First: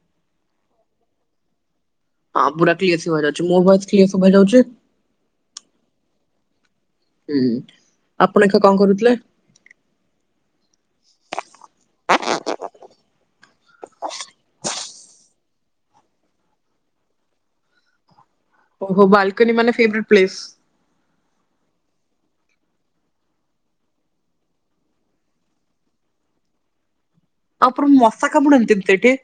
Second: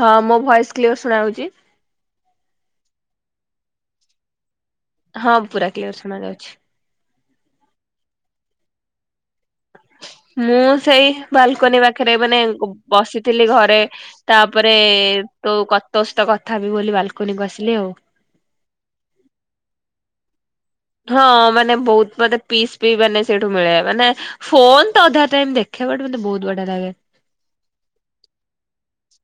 ହଁ ମୋ voice clear ଶୁଣା ହୋଉଚି। ହଁ ପୁରା କ୍ଲିୟର ସୁଭାଯାଉଛି ମୋ ଭଏସ କ୍ଲିୟର ସୁଭାଯାଉଚି। ହଁ ପୁରା କ୍ଲିୟର ଶୁଣାଯାଉଛି । ହୁଁ ଆପଣ ଏକା କଁ କରୁଥିଲେ । ମୁଁ ସେଇ ବାଲ୍କୋନି ପାଖରେ ମାନେ ବସିଥିଲି ଘରେ ତାପରେ ତୋ କ ତୋ ସହିତ କଥା ହେବି ବୋଲି ବାଲ୍କୋନିକୁ ଆସିଲି ଆଉ । [inaudible] ଓହୋ ବାଲ୍କୋନି ମାନେ ଫେବ୍ରେଟ୍ ପ୍ଲେସ। ହଁ ମାନେ ବହୁତ ମତେ ପିସ୍ ବି ମାନେ ସେଇଠୁ ମିଳେ ମାନେ ଫୋନ ତ ଅଧା ଟାଇମ ଦେଖେ । [unintelligible] ମତେ ବୋହୁତ ବଢ଼ିଆ ଲାଗେ। ଆପର ମଶା କାମୁଡନ୍ତିନି ସେଇଠି।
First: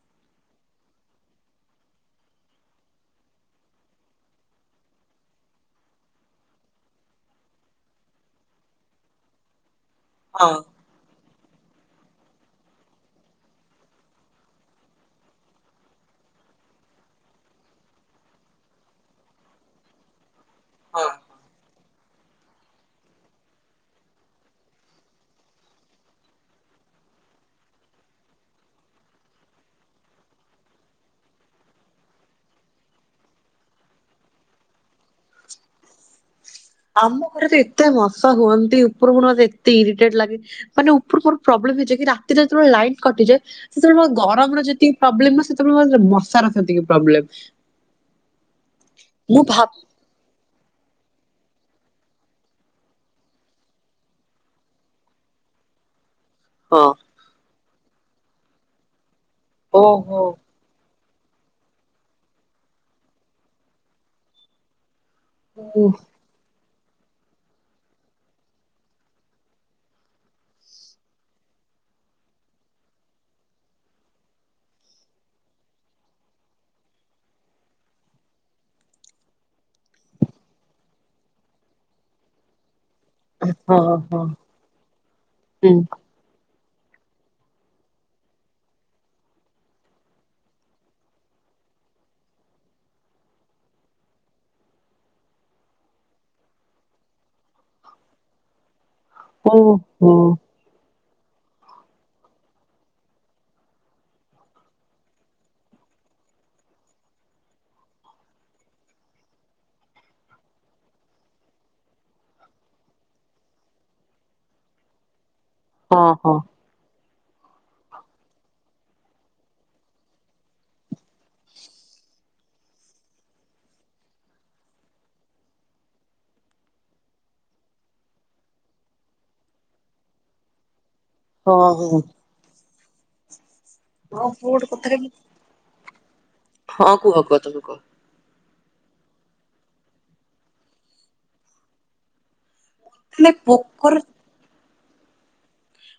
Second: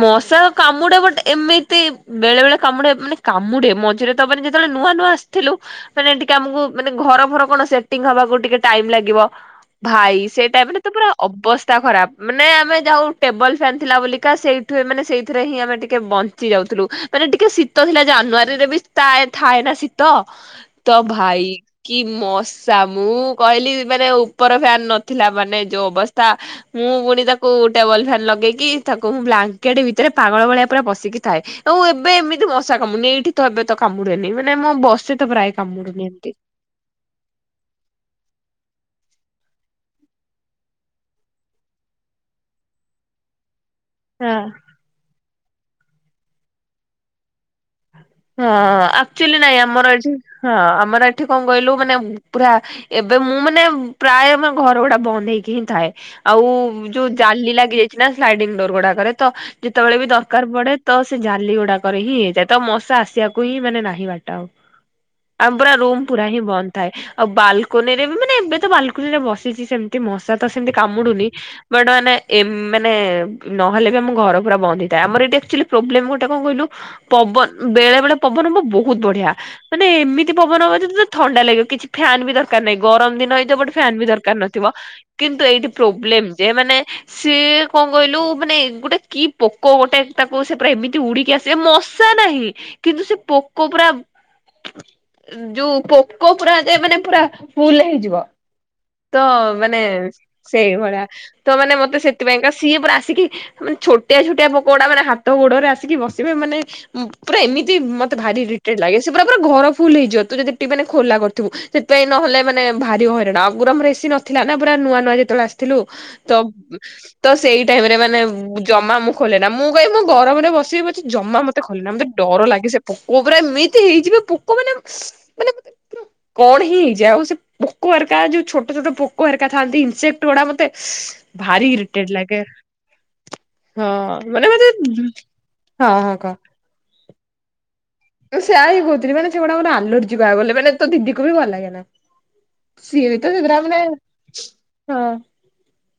ମଶା କାମୁଡେ ବଟ୍ ଏମିତି ବେଳେ ବେଳେ କାମୁଡେ ମାନେ କାମୁଡେ ମଝିରେ ତ ମାନ ଯେତେବେଳେ। ନୂଆ ନୂଆ ଆସିଥିଲୁ ମାନେ ଟିକେ ଆମକୁ ମାନେ ଘର ଫର କଣ ସେଟିଙ୍ଗ ହବାକୁ ଟିକେ ଟାଇମ ଲାଗିବ । ଭାଇ ସେ ହଁ ଟାଇମରେ ତ ପୁରା ଅବସ୍ଥା ଖରାପ ମାନେ ଆମେ ଯାଉ ଟେବଲ ପ୍ୟାନ ଥିଲା ବୋଲି । କା ସେଇଠୁ ଏମାନେ ସେଇଥିରେ ହିଁ ଆମେ ଟିକେ ବଞ୍ଚି ଯାଉଥିଲୁ ମାନେ ଟିକେ ଶୀତ ଥିଲା ଜାନୁଆରୀରେ ବି ଥାଏ ଥାଏ ନା ଶୀତ ତ ହଁ। ଭାଇ । କି ମଶା ମୁଁ କହିଲି ମାନେ ଉପର ଫ୍ୟାନ ନଥିଲା ମାନେ ଯୋଉ ଅବସ୍ଥା । ମୁଁ ପୁଣି ତାକୁ ଟେବଲ ଫ୍ୟାନ୍ ଲଗେଇକି। ତାକୁ ମୁଁ ବ୍ଲାଙ୍କେଟ ଭିତରେ ପାଗଳ ଭଳିଆ ପୁରା ବସିକି ଥାଏ । ଆଉ ଏବେ ଏମିତି ମଶା କାମୁଡୁନି ଏଇଠି ତ ଏବେ ତ କାମୁଡେନି ମାନେ ମୁଁ ବସେ ତ ପ୍ରାଏ କାମୁଡୁନି ଏମିତି । ଆମ ଘରେ ତ ଏତେ ମଶା ହୁଅନ୍ତି ଉପର ମର ମତେ ଏତେ ଇରିଟେଟ୍ ଲାଗେ ମାନେ ଉପର ମୋର ପ୍ରବ୍ଲେ । ଚିକି ରାତିରେ ଯେତୋବେଳେ ଲାଇନ କଟିଯାଏ। ସେତେବେଳେ ମୋ ହଁ ଗରମର ଯେତିକି ପ୍ରବ୍ଲୋମ ନୁହଁ ସେତେବେଳେ ମୋର ବର୍ଷାର ସେତିକି ପ୍ରବ୍ଲେମ୍। ହଁ ଆକ୍ଚ୍ୟାଲି ନାଇଁ ଆମର ଏଠି ହଁ ଆମର ଏ ଏଠି କଁ କହିଲୁ ମାନେ ପୁରା ଏବେ ମୁଁ ମାନେ ପ୍ରାୟ ଆମେ ଘର ଭଡା ବନ୍ଦ ହେଇକି ହିଁ ଥାଏ । ଆଉ ହଁ ଯୋଉ ଜାଲି ଲାଗି ଯାଇଚି। ନା ସ୍ଲାଇଡିଙ୍ଗ ଡୋର ଗୁଡାକରେ ତ ଯେତେବୋଳେ ବି ଓହୋ ଦରକାର ପଡେ । ତ ସେ ଜାଲି ଗୁଡାକରେ ହିଁ ହେଇଯାଏ। ତ ମଶା ଆସିବାକୁ ହିଁ ମାନେ ନାହିଁ ବାଟ ଆଉ। ଆଉ ପୁରା ଓ ରୁମ୍ ପୁରା ହିଁ ବନ୍ଦ। ଥାଏ ଆଉ ବାଲ୍କୋନିରେ ବି ମାନେ ଏବେ ତ ବାଲ୍କୋନିରେ ବସିଚି ସେମିତି ମଶା ତ ସେମିତି କାମୁଡୁନି । ବାଟ ମାନେ ଏମ୍ ମାନେ ନହେଲେ ବି ଆମ ଘର ପୁରା ବନ୍ଦ ହେଇଥାଏ। ଆମର ଏଇଠି ଆକ୍ଚୋଲି ପ୍ରୋବ୍ଲେମ ଗୋଟେ କଁ କହିଲୁ? ପବନ ବେଳେ ବେଳେ ପବନ ହବ ବହୁତ ବଢିଆ ମାନେ ଏମିତି ପବନ ହବ ଯେ ତତେ ଥଣ୍ଡା ଲାଗିବ କିଛି ଫ୍ୟାନ୍ ବି ଦରକାର ନାହିଁ। ଗରମ ଦିନ ହେଇଥିବ ବଟ୍ ହଁ ପ୍ୟାନ୍ ବି ହଁ। ଦରକାର ନଥିବ। କିନ୍ତୁ ଏଇଠି ହୁଁ ପ୍ରୋବ୍ଲେମ ଯେ ମାନେ ସିଏ କଁ କହିଲୁ ମାନେ ଗୋଟେ କି ପୋକୋ ଗୋଟେ ତାକୁ ସେ ପୁରା ଏମିତି ଉଡିକି ଆସେ ମୋ ର୍ଷା ନାହିଁ କିନ୍ତୁ ସେ ପୋକୋ ପୁରା ଯୋଉ ପୋକୋ ପୁରା ଯେ ମାନେ ପୁରା ଫୁଲ୍ ହେଇଯିବ। ତ ଓହୋ ମାନେ ହଁ ସେଇଭଳିଆ ତ ମାନେ ମତେ ସେଥିପାଇଁକା ସିଏ ପୁରା ଆସିକି ମାନେ ଛୋଟିଆ ଛୋଟିଆ ପୋକୋ ଗୁଡା ମାନେ ହାତ ଗୋଡୋରେ ଆସିକି ବ ଵସିବେ ମାନେ ଉଁ ପୁରା ଏମିତି ମତେ ଭାରି ଇରିଟେଟ୍ ଲାଗେ ସେ ପୁରା ପୁରା ଘର ଫୁଲ ହେଇଯିବ। ତୁ ଯଦ ଟେ ମାନେ ଖୋଲା କରିଥିବୁ ସେଥିପାଇଁ ନ ହେଲେ ମାନେ ଭାରି ହଇରାଣ ଆଗୁରୁ ଆମର ଏସିି ନଥିଲା ନା ପୁରା ନୂଆ ନୂଆ ଯେତେବେଳେ ଆସିଥିଲୁ ହଁ ତ ତ ସେଇ ଟାଇମ ରେ ମାନେ ଜମା ମୁଁ ଖୋଲେ ନା ମୁଁ କାଇ ମୁଁ ଗରମରେ ବସିବି ପ ଜମା ମତେ ଖଲେନା ମେ ଡର ଲାଗେ ସେ ପୋକ ପୁରା ଏମିତି ହେଇଯିବ ପୋକ ମାନେ ମାନେ କଣ ହିଁ ହେଇଯା ଆଉ। ଆଉ ସେ ପୋକ ଏରକା ଯୋଉ ଛୋଟ ଛୋଟ ପୋକ ଏର ଥାନ୍ତିଇନେକ୍ଟୁଡା ମତେ। ଭାରି ହଁ ହଁ। ଇରିଟେଡ ଲାଗେ ହଁ ମାନେ ମତେ ଗୋଟେ ହଁ ହଁ କ ହଁ କୁହ କୁହ ତମେ କୁହ। ମୁଁ ସେୟା ହିଁ କହୁଥିଲି ମାନେ ସେଗୁଡା ମୋର ଆଲୋଡିଛି ଗାହା ଗଲେ ମାନେ ତୋ ଦିଦିକୁ ବି ଭଲ ଲାଗେ ନା ସି ବି ହେଲେ ତ ଶଗ୍ରମଣ ପୋକର ହଁ।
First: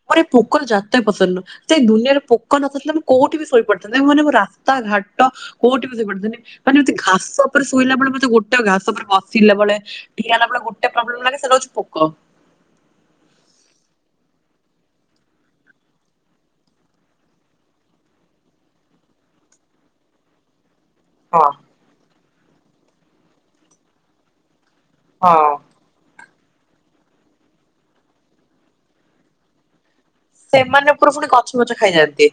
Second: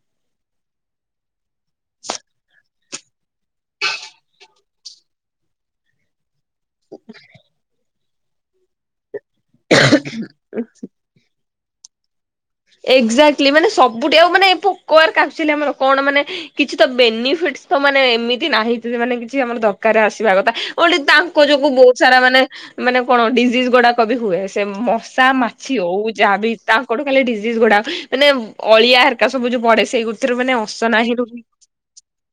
ମୋର ଏ ପୋକଲ ଜାତ ପସନ୍ଦୁ ସେଇ ଦୁନିଆରେ ପୋକ ନଥିଲା ମୁଁ କୋଉଠି ଶୋଇ ପାରୁଥାନ୍ତା ମାନେ ମ ରାସ୍ତା ଘାଟ କୋଉଠି ବିଝ ପି ମାନେିତି ଘାସ ଉପରେ ଶୋଇଲା ବେଳେ ମତେ ଗୋଟେ ଘାସ ଉପରେ ବସ ସିଲା ବଳେ ଠିଆ ହେଲା ବଳେ ଗୋଟେ ପ୍ରୋବ୍ଲେ ଲାଗେ ସେଇଟା ହଉଛି ପୋକ ଏକ୍ଜାକ୍ଟଲି ମାନେ ସବୁଠ ଆଉ ମାନେ ପୋକ କାପୁ ଆମର କଣ ମାନେ କିଛି ତ ବେନିଫିଟ। ମାନେ ଏମିତି ନାହିଁ ମାନେ କିଛି ଆମର ଦରକାରରେ ଆସିବା କଥା। ଓଠ ହଁ ତାଙ୍କ ଯୋଗୁ ବହୁତ ସାରା ମାନେ ମାନେ କଣ ଡିଜିଜ ଗୁଡାକ ବି ହୁଏ ସେ ମଶା ହଁ। ମାଛି ହଉ ଯାହାବି ତାଙ୍କଠୁ ଖାଲିଡି। ଗୁଡା ମାନେ ଅଳିଆ ଏରକା ସବୁ ଯୋଉ ପଡେ ସେଇ ଗୋଟେ ସେମାନେ ଉପରୁ ପୁଣି ଗଛ ପଛ ଖାଇଯାଆନ୍ତି।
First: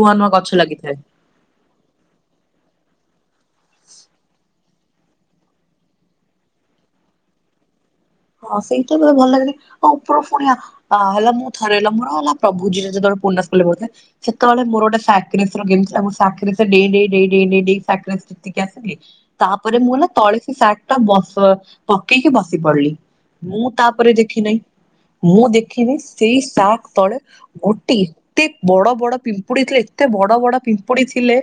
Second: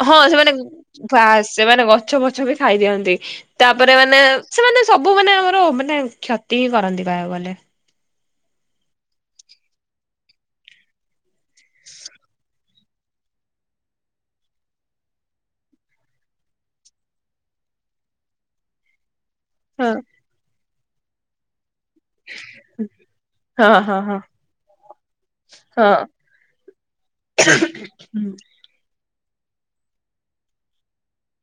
ନୂଆ ହଁ ନୂଆ ଗଛ ସେମାନେ ଲାଗିଥାଏ। ବା ସେମାନେ ଗଛ ଫଛ ବି ଖାଇ ଦିଅନ୍ତି ତାପରେ ମାନେ ସେମାନେ ସବୁ ମାନେ ଆମର ମାନେ କ୍ଷତି ହିଁ କରନ୍ତି ବାହ ଗଲେ ହଁ ସେଇତ ଭଲ ଲାଗନି ଆଉ ଉପର ପୁଣିଆ ହେଲା ମୁଁ ଥରେ ହେଲା ମୋର ହେଲା ପ୍ରଭୁଜ ଯେତବେଳେ ସେତେବେଳେ ମୋର ଗୋଟେ ଥିଲା ଆସିଲି ତାପରେ ହଁ ମୁଁ ହେଲା ତଳସୀ ସଟ ଟା ବସ ପକେଇକି ବସି ପଡିଲି ହଁ ମୁଁ ହଁ ତାପରେ ହଁ ଦେଖିିନହିଁ। ମୁଁ ହଁ ଦେଖିନି ସେଇ ଶକ ତଳେ ଗୋଟେ ଏତେ ବଡ ବଡ ପିମ୍ ପିମ୍ୁଡି ଥିଲେ ଏତେ ବଡ ବଡ ପିମ୍ପୁଡି ଥିଲେ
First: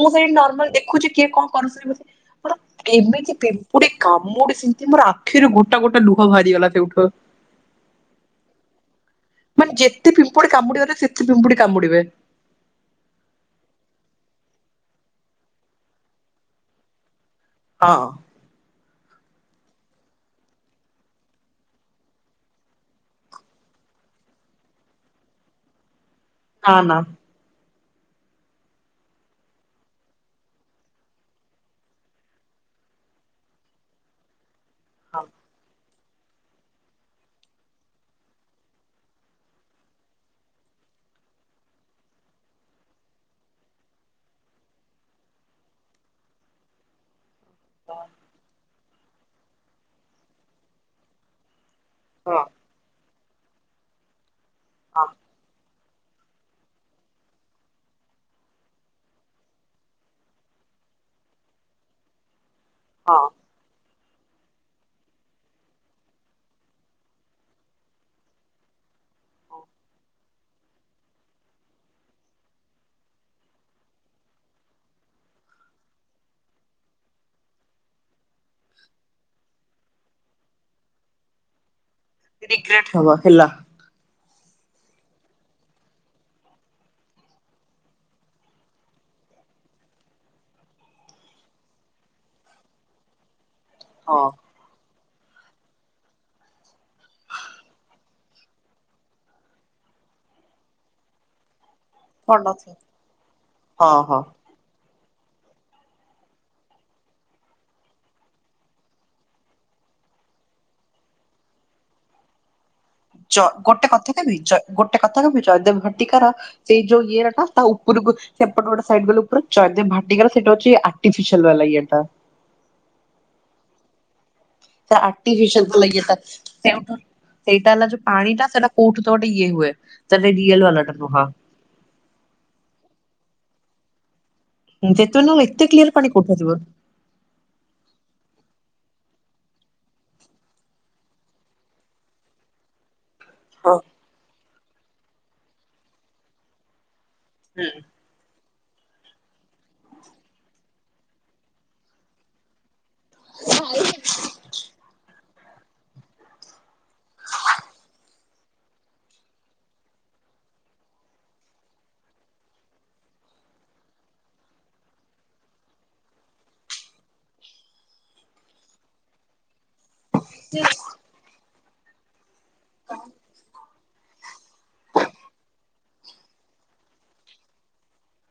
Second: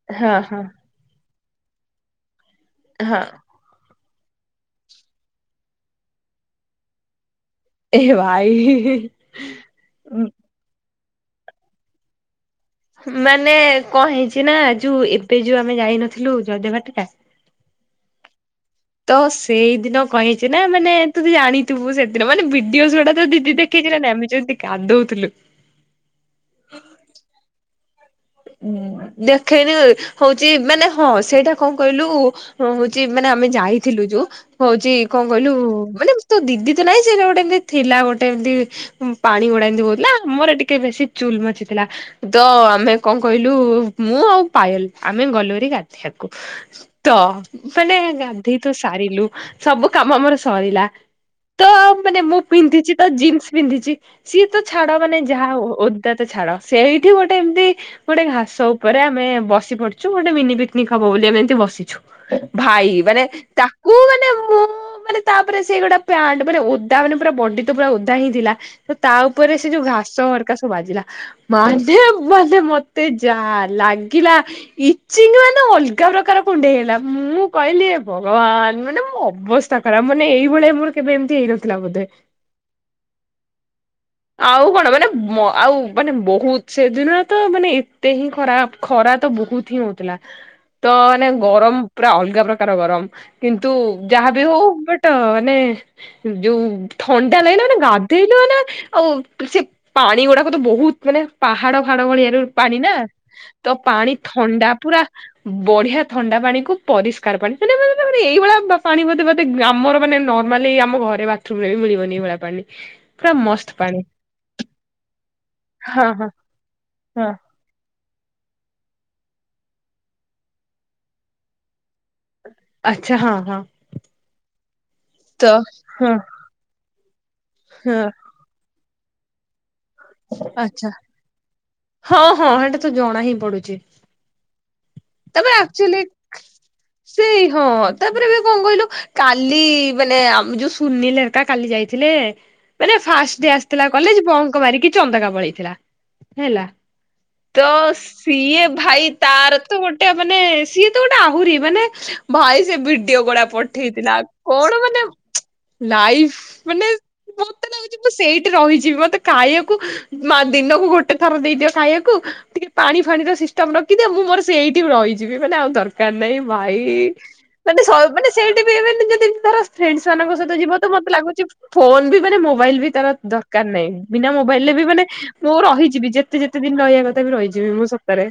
ମୁଁ ସେଇଠି ହଁ ହଁ। ନର୍ମାଲ ଦେଖୁଛି କିଏ କଣ କରୁ? ମଣ କେମିତି ହଁ। ପିମ୍ପୁଡି କାମୁଡି ସେମିତି ମୋର ଆଖିରୁ ଗୋଟା ଗୋଟା ଲୁ ବାହାରିଗଲା ସେଠୁ ଏ ଭାଇ। ମାନେ ଯେତେ ପିମ୍ପୁଡି କାମୁଡିଗଲେ ପିମ୍ପୁଡି କାମପୁଡିବେ। ମାନେ କଣ ହେଇଛି ନା ଯୋଉ ଏବେ ଯୋଉ ଆମେ ଯାଇନଥିଲୁ ଜୟଦେବାଟିକା ହଁ। ତ ସେଇଦିନ କହିଇଛି ନା ମାନେ ତୁ ଜାଣିଥିବୁ ସେଦିନ ମାନେ ଭିଡିଓ ଗୁଡା ତ ଦିଦି ଦେଖେଇ ଆମେ ଯମିତି କାଦଉଥିଲୁ। ନାଁ ନା। ଦେଖେଇନି ହଉଛି ମାନେ ହଁ ସେଇଟା କଣ କହିଲୁ ହଉଛି ମାନେ ଆମେ ଯାଇଥିଲୁ ଯୋଉ ହଉଛି କଣ ହଁ କହିଲୁ? ମାନେ ତୋ ଦିଦି ତ ନାଇଁ ସେଟ ଗୋଟେ ଏମ ଥିଲା ଗୋଟେ ଏମତି ପାଣି ଗୋଟେ ଏମିତି ବହୁଥିଲା ଆମର ଟିକେ ବେଶୀ ଚୁଲ ମଚି ଥିଲା ଦ ଆମେ କଣ କହିଲୁ ମୁଁ ଆଉ ପାଏଲ ଆମେ ଗଲୋରି ଗାଧକୁ ତ ମାନେ ଗାନ୍ଧୋଇ ତୁ ସାରିଲୁ ସବୁ କାମ ଆମର ସରିଲା। ତ ମାନେ ମୁଁ ହଁ ପିନ୍ଧିଛି ତ ଜିନ୍ସ ପିନ୍ଧିଛି ସିଏ ତ ଛାଡ ହଁ ମାନେ ଯାହା ତ ଛାଡ ସେଇଠି ଗୋଟେ ଏମତି ଗୋଟେ ଘାସ ଉପରେ ଆମେ ବସି ପଡିଛୁ ଗୋଟେ ମିନି ପିକନିକ ହବ ବୋଲି ଆମେ ଏମିତି ବସିଛୁ ଭାଇ ମାନେ ତାକୁ ମାନେ ମୁଁ ମାନେ ତାପରେ ସେ ଗୋଟା ପ ଓଦା ମାନେ ପୁରା ବଡି ତ ପୁରା ଓଦା ହେଇଥିଲା ତା ଉପରେ ହଁ ସେ ଯୋଉ ଘାସ ସବ ବାଜିଲା ମେ ମେ ତେ ଯା ଲାଗିଲା ଇଚଙ୍ଗ ମାନେ ଅଲଗା ପ୍ରକାର କୁଣ୍ଡେଇ ହେଇଲା ମୁଁ କହିଲି। ଭଗବାନ ମାନେ ମୁଁ ଅବସ୍ଥା ଖରା ମାନେ ଏଇଭଳିଆ ମୋର କେବେ ଏମିତି ହେଇନଥିଲା ବୋଧେ ରିଗ୍ରେଟ ହବା ହେଲା। ଆଉ କଣ ମାନେ ଆଉ ମାନେ ବହୁତ ସେଦିନ ତ ମାନେ ଏତେ ହିଁ ଖରା ଖରା ତ ବହୁତ ହିଁ ହଉଥିଲା ତ ମାନେ ଗରମ ପୁରା ଅଲଗା ପ୍ରକାର ଗରମ କିନ୍ତୁ ହଁ ଯାହାବି ହଉ ବଟ ତ ମାନେ ଯୋଉ ଥଣ୍ଡା ଲାଗିଲା ମାନେ ଗାଧେଇଲୁ ନା ଆଉ ସେ ପା ପାଣି ଗୁଡାକ ତ ବହୁତ ମାନେ ପାହାଡ ଫାଡ ଭଳିଆ ର ପାଣି ନା ତ ହଁ ପାଣି ହଁ। ଥଣ୍ଡା ପୁରା। ବଢିଆ ଥଣ୍ଡା ପାଣିକୁୁ ପରିଷ୍କାର ପାଣିନେ ଏଇଭଳିଆ ପାଣି ବୋଧେ ବୋଧେ ଆମର ମାନେ ନର୍ମାଲି ଆମ ଘରେ ବାଥରୁମ ରେ ବି ମିଳିବନି ଏଭଳା ପାଣି। ପୁରା ଚ ମସ୍ତ ଗୋଟେ ପାଣି କଥା କିବି ଚ ଗୋଟେ କଥା କହିବି ଜୟଦେବ ହଁ ହଁ ଭଟିକାର ସେଇ ଯୋଉ ଇଏ ହଁ ର ନା ତା ଉପରକୁ ସେପଟ ଗୋଟେ ସାଇଟ ଗଲୁ ପୁରା ଜୟଦେବ ଭାଟିକା ର ସେଇଟା ହଉଛି ଆଟିଫିସିଆଲ୍ ବାଲା ଇଏଟା। ଆଚ୍ଛା ହଁ ହଁ। ସେ ତ ଆର୍ଟିଫିସିଲ ପ ଲ ହଁ ସେଠ ସେଇଟାଲା ଯେଉ ହଁ ପାଣି ଟା ସେଇଟା କଉଠୁ ତ ଗୋଟେ ଇଏ ହୁଏ। ସେଟା ରିଅଲ ଆଛା ବାଲାଟା ନୁହଁ ହଁ ହଁ ସେଟା ତୁ ଜଣା ହିଁ ପଡୁଛି। ଯେତେବେଳେ ନହେଲେ ତାପରେ ଏତେ କ୍ଲିୟର ଆଚୁଲି ପାଣି କୋଉଠୁ ଆସିବ ସେଇ ହଁ ତାପରେ ବି କଣ କହିଲୁ କାଲି ମାନେ ଆମ ଯୋଉ ସୁନୀଲି ରକା କାଲି ଯାଇଥିଲେ ମାନେ ଫାଷ୍ଟ ହଁ ଆସିଥିଲା କଲେଜ ବଙ୍କ ମାରିକି ଚନ୍ଦକା ପଳେଇଥିଲା ହେଲା। ତ ହୁଁ। ସିଏ ଭାଇ ତାର ତ ଗୋଟେ ମାନେ ସିଏ ଗୋଟେ ଆହୁରି ମାନେ ଭାଇ ସେ ଭିଡିଓ ଗୁଡା ପଠେଇଥିଲା କଣ ମାନେ ଚୁ ଲାଇଭ ମାନେ ମତେ ଲାଗୁଛି ମୁଁ ସେଇଠି ରହିଯିବି ମତେ ଖାଇବା ମା ଦିନକୁ ଗୋଟେ ଥର ଦେଇଦିଅ ଖାଇବାକୁ ଟିକେ ପାଣି ଫାଣିର ସିଷ୍ଟମ ରଖିଦିଅ ମୁଁ ମୋର ସେଇ ରହିଯିବି ମାନେ ଆଉ ଦରକାର ନାହିଁ ଭାଇ। ମାନେ ଶାଏ ମାନେ ସେଇଠି ବି ମନେ ଏବେ ଯଦି ଧର ଫ୍ରେଣ୍ଡ ମାନଙ୍କ ସହିତ ଯିବ ତ ମତେ ଲାଗୁଛି ଫୋନ ବି ମାନେ ମୋବାଇଲ ବି ତାର ଦରକାର ନାହିଁ ବିନା ମ ବୋଇଲେ ବି ମାନେ ମୁଁ ରହିଯିବି ଯେତେ ଯେତେ ଦିନ ରହିବା କଥା ବି ରହିଯିବି ମୁଁ ସତରେ।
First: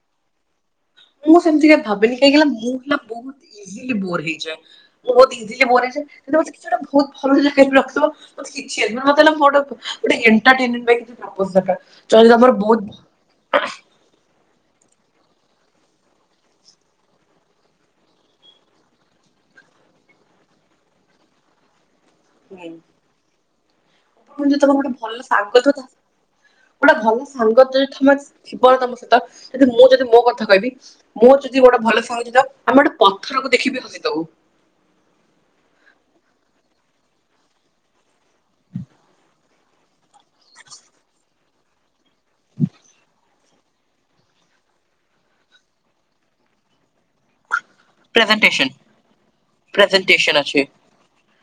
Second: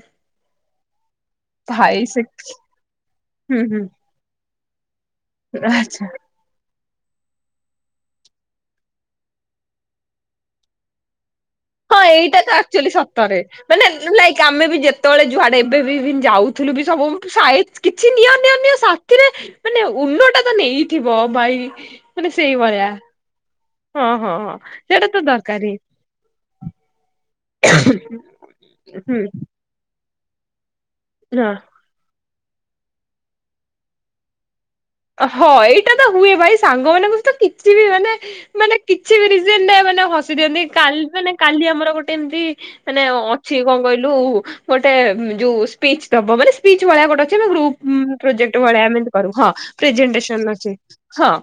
ମୁଁ ସେମିତିକା ଭାଇ ଭାବିନି ସେ କାହିଁକିନା ମୁଁ ହେଲା ବହୁତ ହୁଁ ହୁଁ ଇଜିଲି ବୋର ହେଇଯାଏ। ବହୁତ ଇିଜିଲି ବୋର ଆଚ୍ଛା। ହେଇଯାଏ। [unintelligible] ବହୁତ ଭଲ। [unintelligible] ହଁ ଯଦି ଏଇଟା ତମର ତ ବହୁତ ଆକ୍ଚୁଆଲି ସତରେ ମାନେ ଲ ଆମେ ବି ଯେତେବେଳେ ଯୁଆଡେ ଏବେ ବି ଯାଉଥିଲୁ ବି ସବୁ କିଛି ନିୟ ନିଅ ନି ସାଥିରେ ମାନେ ଉଣ୍ଡଟା ତ ନେଇଥିବ ଭାଇ ମାନେ ସେଇଭଳିଆ ହଁ ହଁ ହଁ ଯ ତମ ଗୋଟେ ସେଇଟା ତ ଭଲ ସାଙ୍ଗ ଦରକାରୀ ତା ଗୋଟେ ଭଲ ସାଙ୍ଗ ଯଦି ତମେ ଥିବନ ତମ ସହିତ ହୁଁ ଯି ମୁଁ ଯଦି ମୋ କଥା କହିବି ମୁଁ ହଁ। ଯଦି ଗୋଟେ ଭଲ ସଙ୍ଗୀତ ଆମେ ଗୋଟେ ପଥରକୁ ଦେଖିବି ହସିଦଉ। ହଁ ଏଇଟା ତ ହୁଏ ଭାଇ ସାଙ୍ଗମାନଙ୍କ ସହିତ କିଛି ବି ମାନେ ମାନେ କିଛି ବି ରଜିନ ନା ମାନେ ହସି ଦିଅନ୍ତି କାଲି ମାନେ କାଲି ଆମର ଗୋଟେ ଏମତି ମାନେ ଅ ଛି କଣ କହିଲୁ ଗୋଟେ ଯୋଉ ସ୍ପିଚ ଦବ ମାନେ ସ୍ପିଚ ଭଳିଆ ଗୋଟେ ଅଛି ଗ୍ରୁପ ପ୍ରୋଜେକ୍ଟ ପ୍ରେଜେଣ୍ଟେସନ ଭଳିଆ ଏମିତି କରୁ ହଁ। ପ୍ରେଜେଣ୍ଟେସନ ଅଛି ହଁ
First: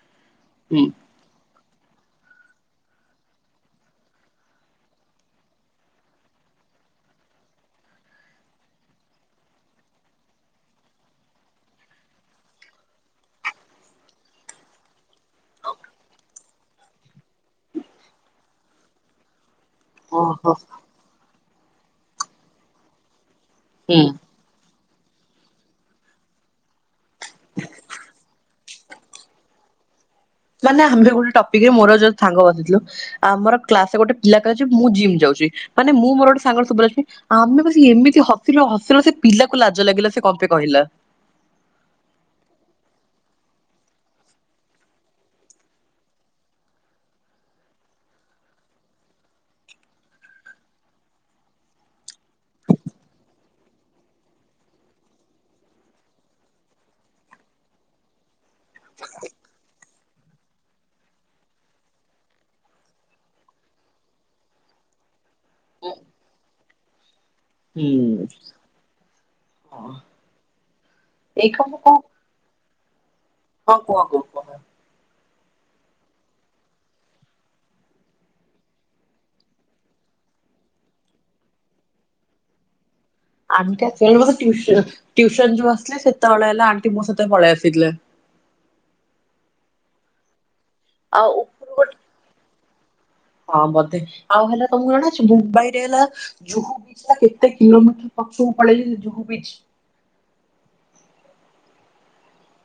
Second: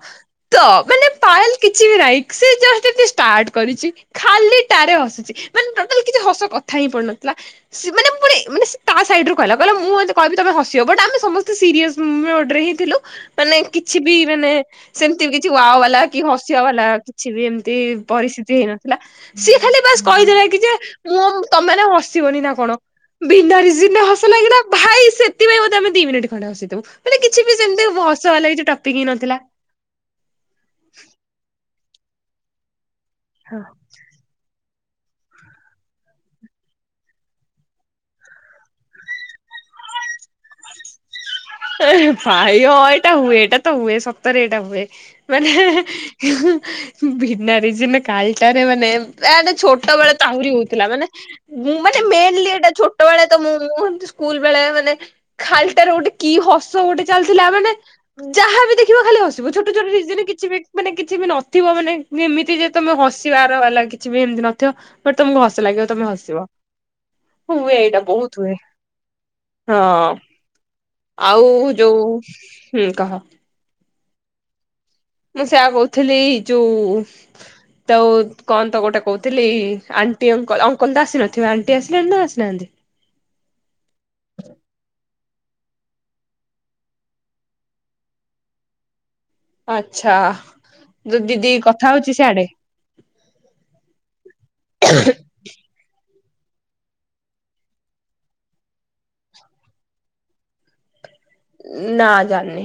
ତ ହୁଁ ମାନେ ପାଏଲ କିଛି ବି ନାଇଁ ସେ ଜଷ୍ଟ ଟିକେ ଷ୍ଟାର୍ଟ କରିଛି ଖାଲିଟା ରେ ହସୁଛି ମାନେ ଟୋଟାଲ କିଛି ହସ କ କଥା ହିଁ ପଡୁନଥିଲା ସେ ମାନେ ପୁଣି ମନେ ତା ସାଇଡ ର କହିଲ କହିଲ ମୁଁ ମ କହିବି ତମେ ହସିବ ବଟ ଆମେ ସମସ୍ତେ ସିରିଅସ୍ ମୋଡ ରେ ହିଁ ଥିଲୁ। ମାନେ କିଛି ବି ମାନେ ସେମତି ବି କିଛି ୱା ବାଲା କି ହସିବା ବାଲା କିଛି ବି ଏମିତି ପରି ସ୍ଥିତି ହେଇନଥିଲା ସିଏ ଖାଲି ବାସ୍ କହିଥିଲା ଓହୋ କି ଯେ ମୁଁ ତମେମାନେ ହସିବନି ନା କଣ? ବିିନ୍ଦାରି ସିନେ ହୁଁ। ହସ ଲାଗିଲା। ଭାଇ ସେଥିପାଇଁ ବୋଧେ ଆମେ ଦି ମିନିଟ୍ ଖଣ୍ଡେ ହସିଲୁ ମାନେ କିଛି ବି ସେମିତି ହ ସ ୱାଲା କିଛି ଟପିକ୍ ହିଁ ନଥିଲା। ମାନେ ଆମେ ଗୋଟେ ଟପିକ ରେ ମୋର ଯୋଉ ସାଙ୍ଗ ବସିଥିଲୁ ଆମର ହଁ। କ୍ଲାସରେ ଗୋଟେ ପିଲା କ ମୁଁ ଜିମ୍ ଯାଉଛି ମାନେ ମୁଁ ମୋର ଗୋଟେ ସାଙ୍ଗ ସବୁ ଅଛି ଆମେ ବ ଏମିତି ହସିଲୁ ହସିଲୁ ସେ ପିଲା କୁ ଲାଜ ଲାଗିଲା ସେ କ ପାଇଁ କହିଲା? ହେ ଏ ଭାଇ ହଁ ଏଇଟା ହୁଏ ଏଇଟା ତ ହୁଏ ସତରେ ଏଇଟା ହୁଏ ମାନେ ହେଁ ହେଁ ବିନା ରିଜନ ରେ କାଲଟାରେ ମାନେ ୟାଡ ଛୋଟ ବେଳେ ତାହୁରି ହଉଥିଲା ମାନେ ମୁଁ ମାନେ ମେନଲି ଏଟା ଛୋଟ ବେଳେ ତ ମୁଁ ସ୍କୁଲ ବେଳେ ମାନେ ଖାଲିଟାରୁ ଗୋଟେ। କି ହସ ଗୋଟେ ଚାଲିଥିଲା ମାନେ ଯାହାବି ଦେଖିବ ଖାଲି ହସିବ ଛୋଟ ଛୋଟ। କିଛି ବି ମାନେ କିଛି ବି ନଥିବ ମାନେ ଏମିତି ଯେ ତମେ ହସିବାର ହେଲା କିଛି ବି ଏମିତି ନଥିବ। ଟ ତମକୁ ହସ ଲାଗିବ ତମେ ହସିବ। ହୁଏ ଏଇଟା ହୁଁ ବହୁତ ହୁଏ ହଁ। ଆଉ ଏଇ କଣ ଯୋଉ ହୁଁ କହ। କ କୁହ କୁ କୁହ। ମୁଁ ସେୟଆ କହୁଥିଲି ଯୋଉ। ତ କଣ ତ ଗୋଟେ କହୁଥିଲି ଆଣ୍ଟି ଅ ଅଙ୍କଲ ତ ଆସିନଥିବ ଆଣ୍ଟି ଆସିଲାଣି ନା ଆସିନାହାନ୍ତି। ଆମ କେ ମ ଟଟିସନ୍। ସ ଯୋଉ ଆସିଲ ସେତେବେଳେ ହେଲା ଆଣ୍ଟି ମୋ ସତ ପଳେଇ ଆସିଥିଲେ। ଆଛା ଆଉ ଦିଦି ଉପରୁ କଥା ଗୋଟେ ହଉଛି ସଆଡେ। ହଁ ବୋଧେ ଆଉ ହେଲା ତମକୁ ଜଣା ଅଛି ମୁମ୍ବାଇ ରେ ହେଲା। ଜୁହୁ ବିଚ କେତେ କିଲୋମିଟର ପଛକୁ ପଳେଇ ଜୁହୁ ବିଚ। ନା ଜାଣିନି।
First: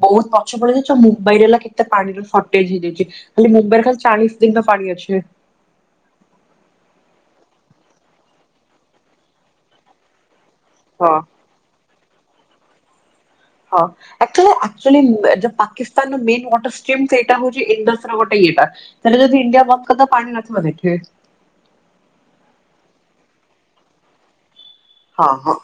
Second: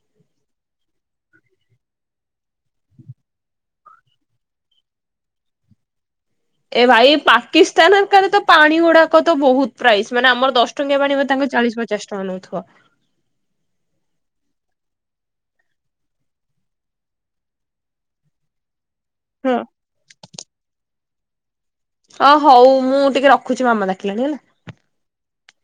ବହୁତ ପଛ ପଡି ଯାଉଉ ମୁମ୍ବାଇରେ ହେଲା କେତେ ପାଣିର ଫର୍ଟେଜ ହେଇଯାଉଛି ଖାଲି ମୁମ୍ବାଇରେ ଖାଲି ଚାଳିଶ ଦିନ। ପାଡିଆଛ। ଏ ଭାଇ ପାକିସ୍ତାନ କ ତ ପାଣି ଗୁଡାକ ତ ବହୁତ ପ୍ରାଇସ୍ ମାନେ ଆମର। ଦଶ ଟଙ୍କିଆ ହଁ ପାଣିବ ତାଙ୍କ ଚାଳିଶ ପଚାଶ ଟଙ୍କା ନେଉଥଥିବା। ହଁ ପାକିସ୍ତାନ ମୱାଟର ସେଇଟା ହଉଛି ଇ ଗୋଟେ। ତା ଯ ହଁ ଣ୍ଡିଆ ବ ତ ପାଣି ନିବ ଦେଖେ। ଅ ହଉ ମୁଁ ଟିକେ ରଖୁଛି ମାମା ଡଖିଲାଣି ହେଲା। ହଁ ହଁ।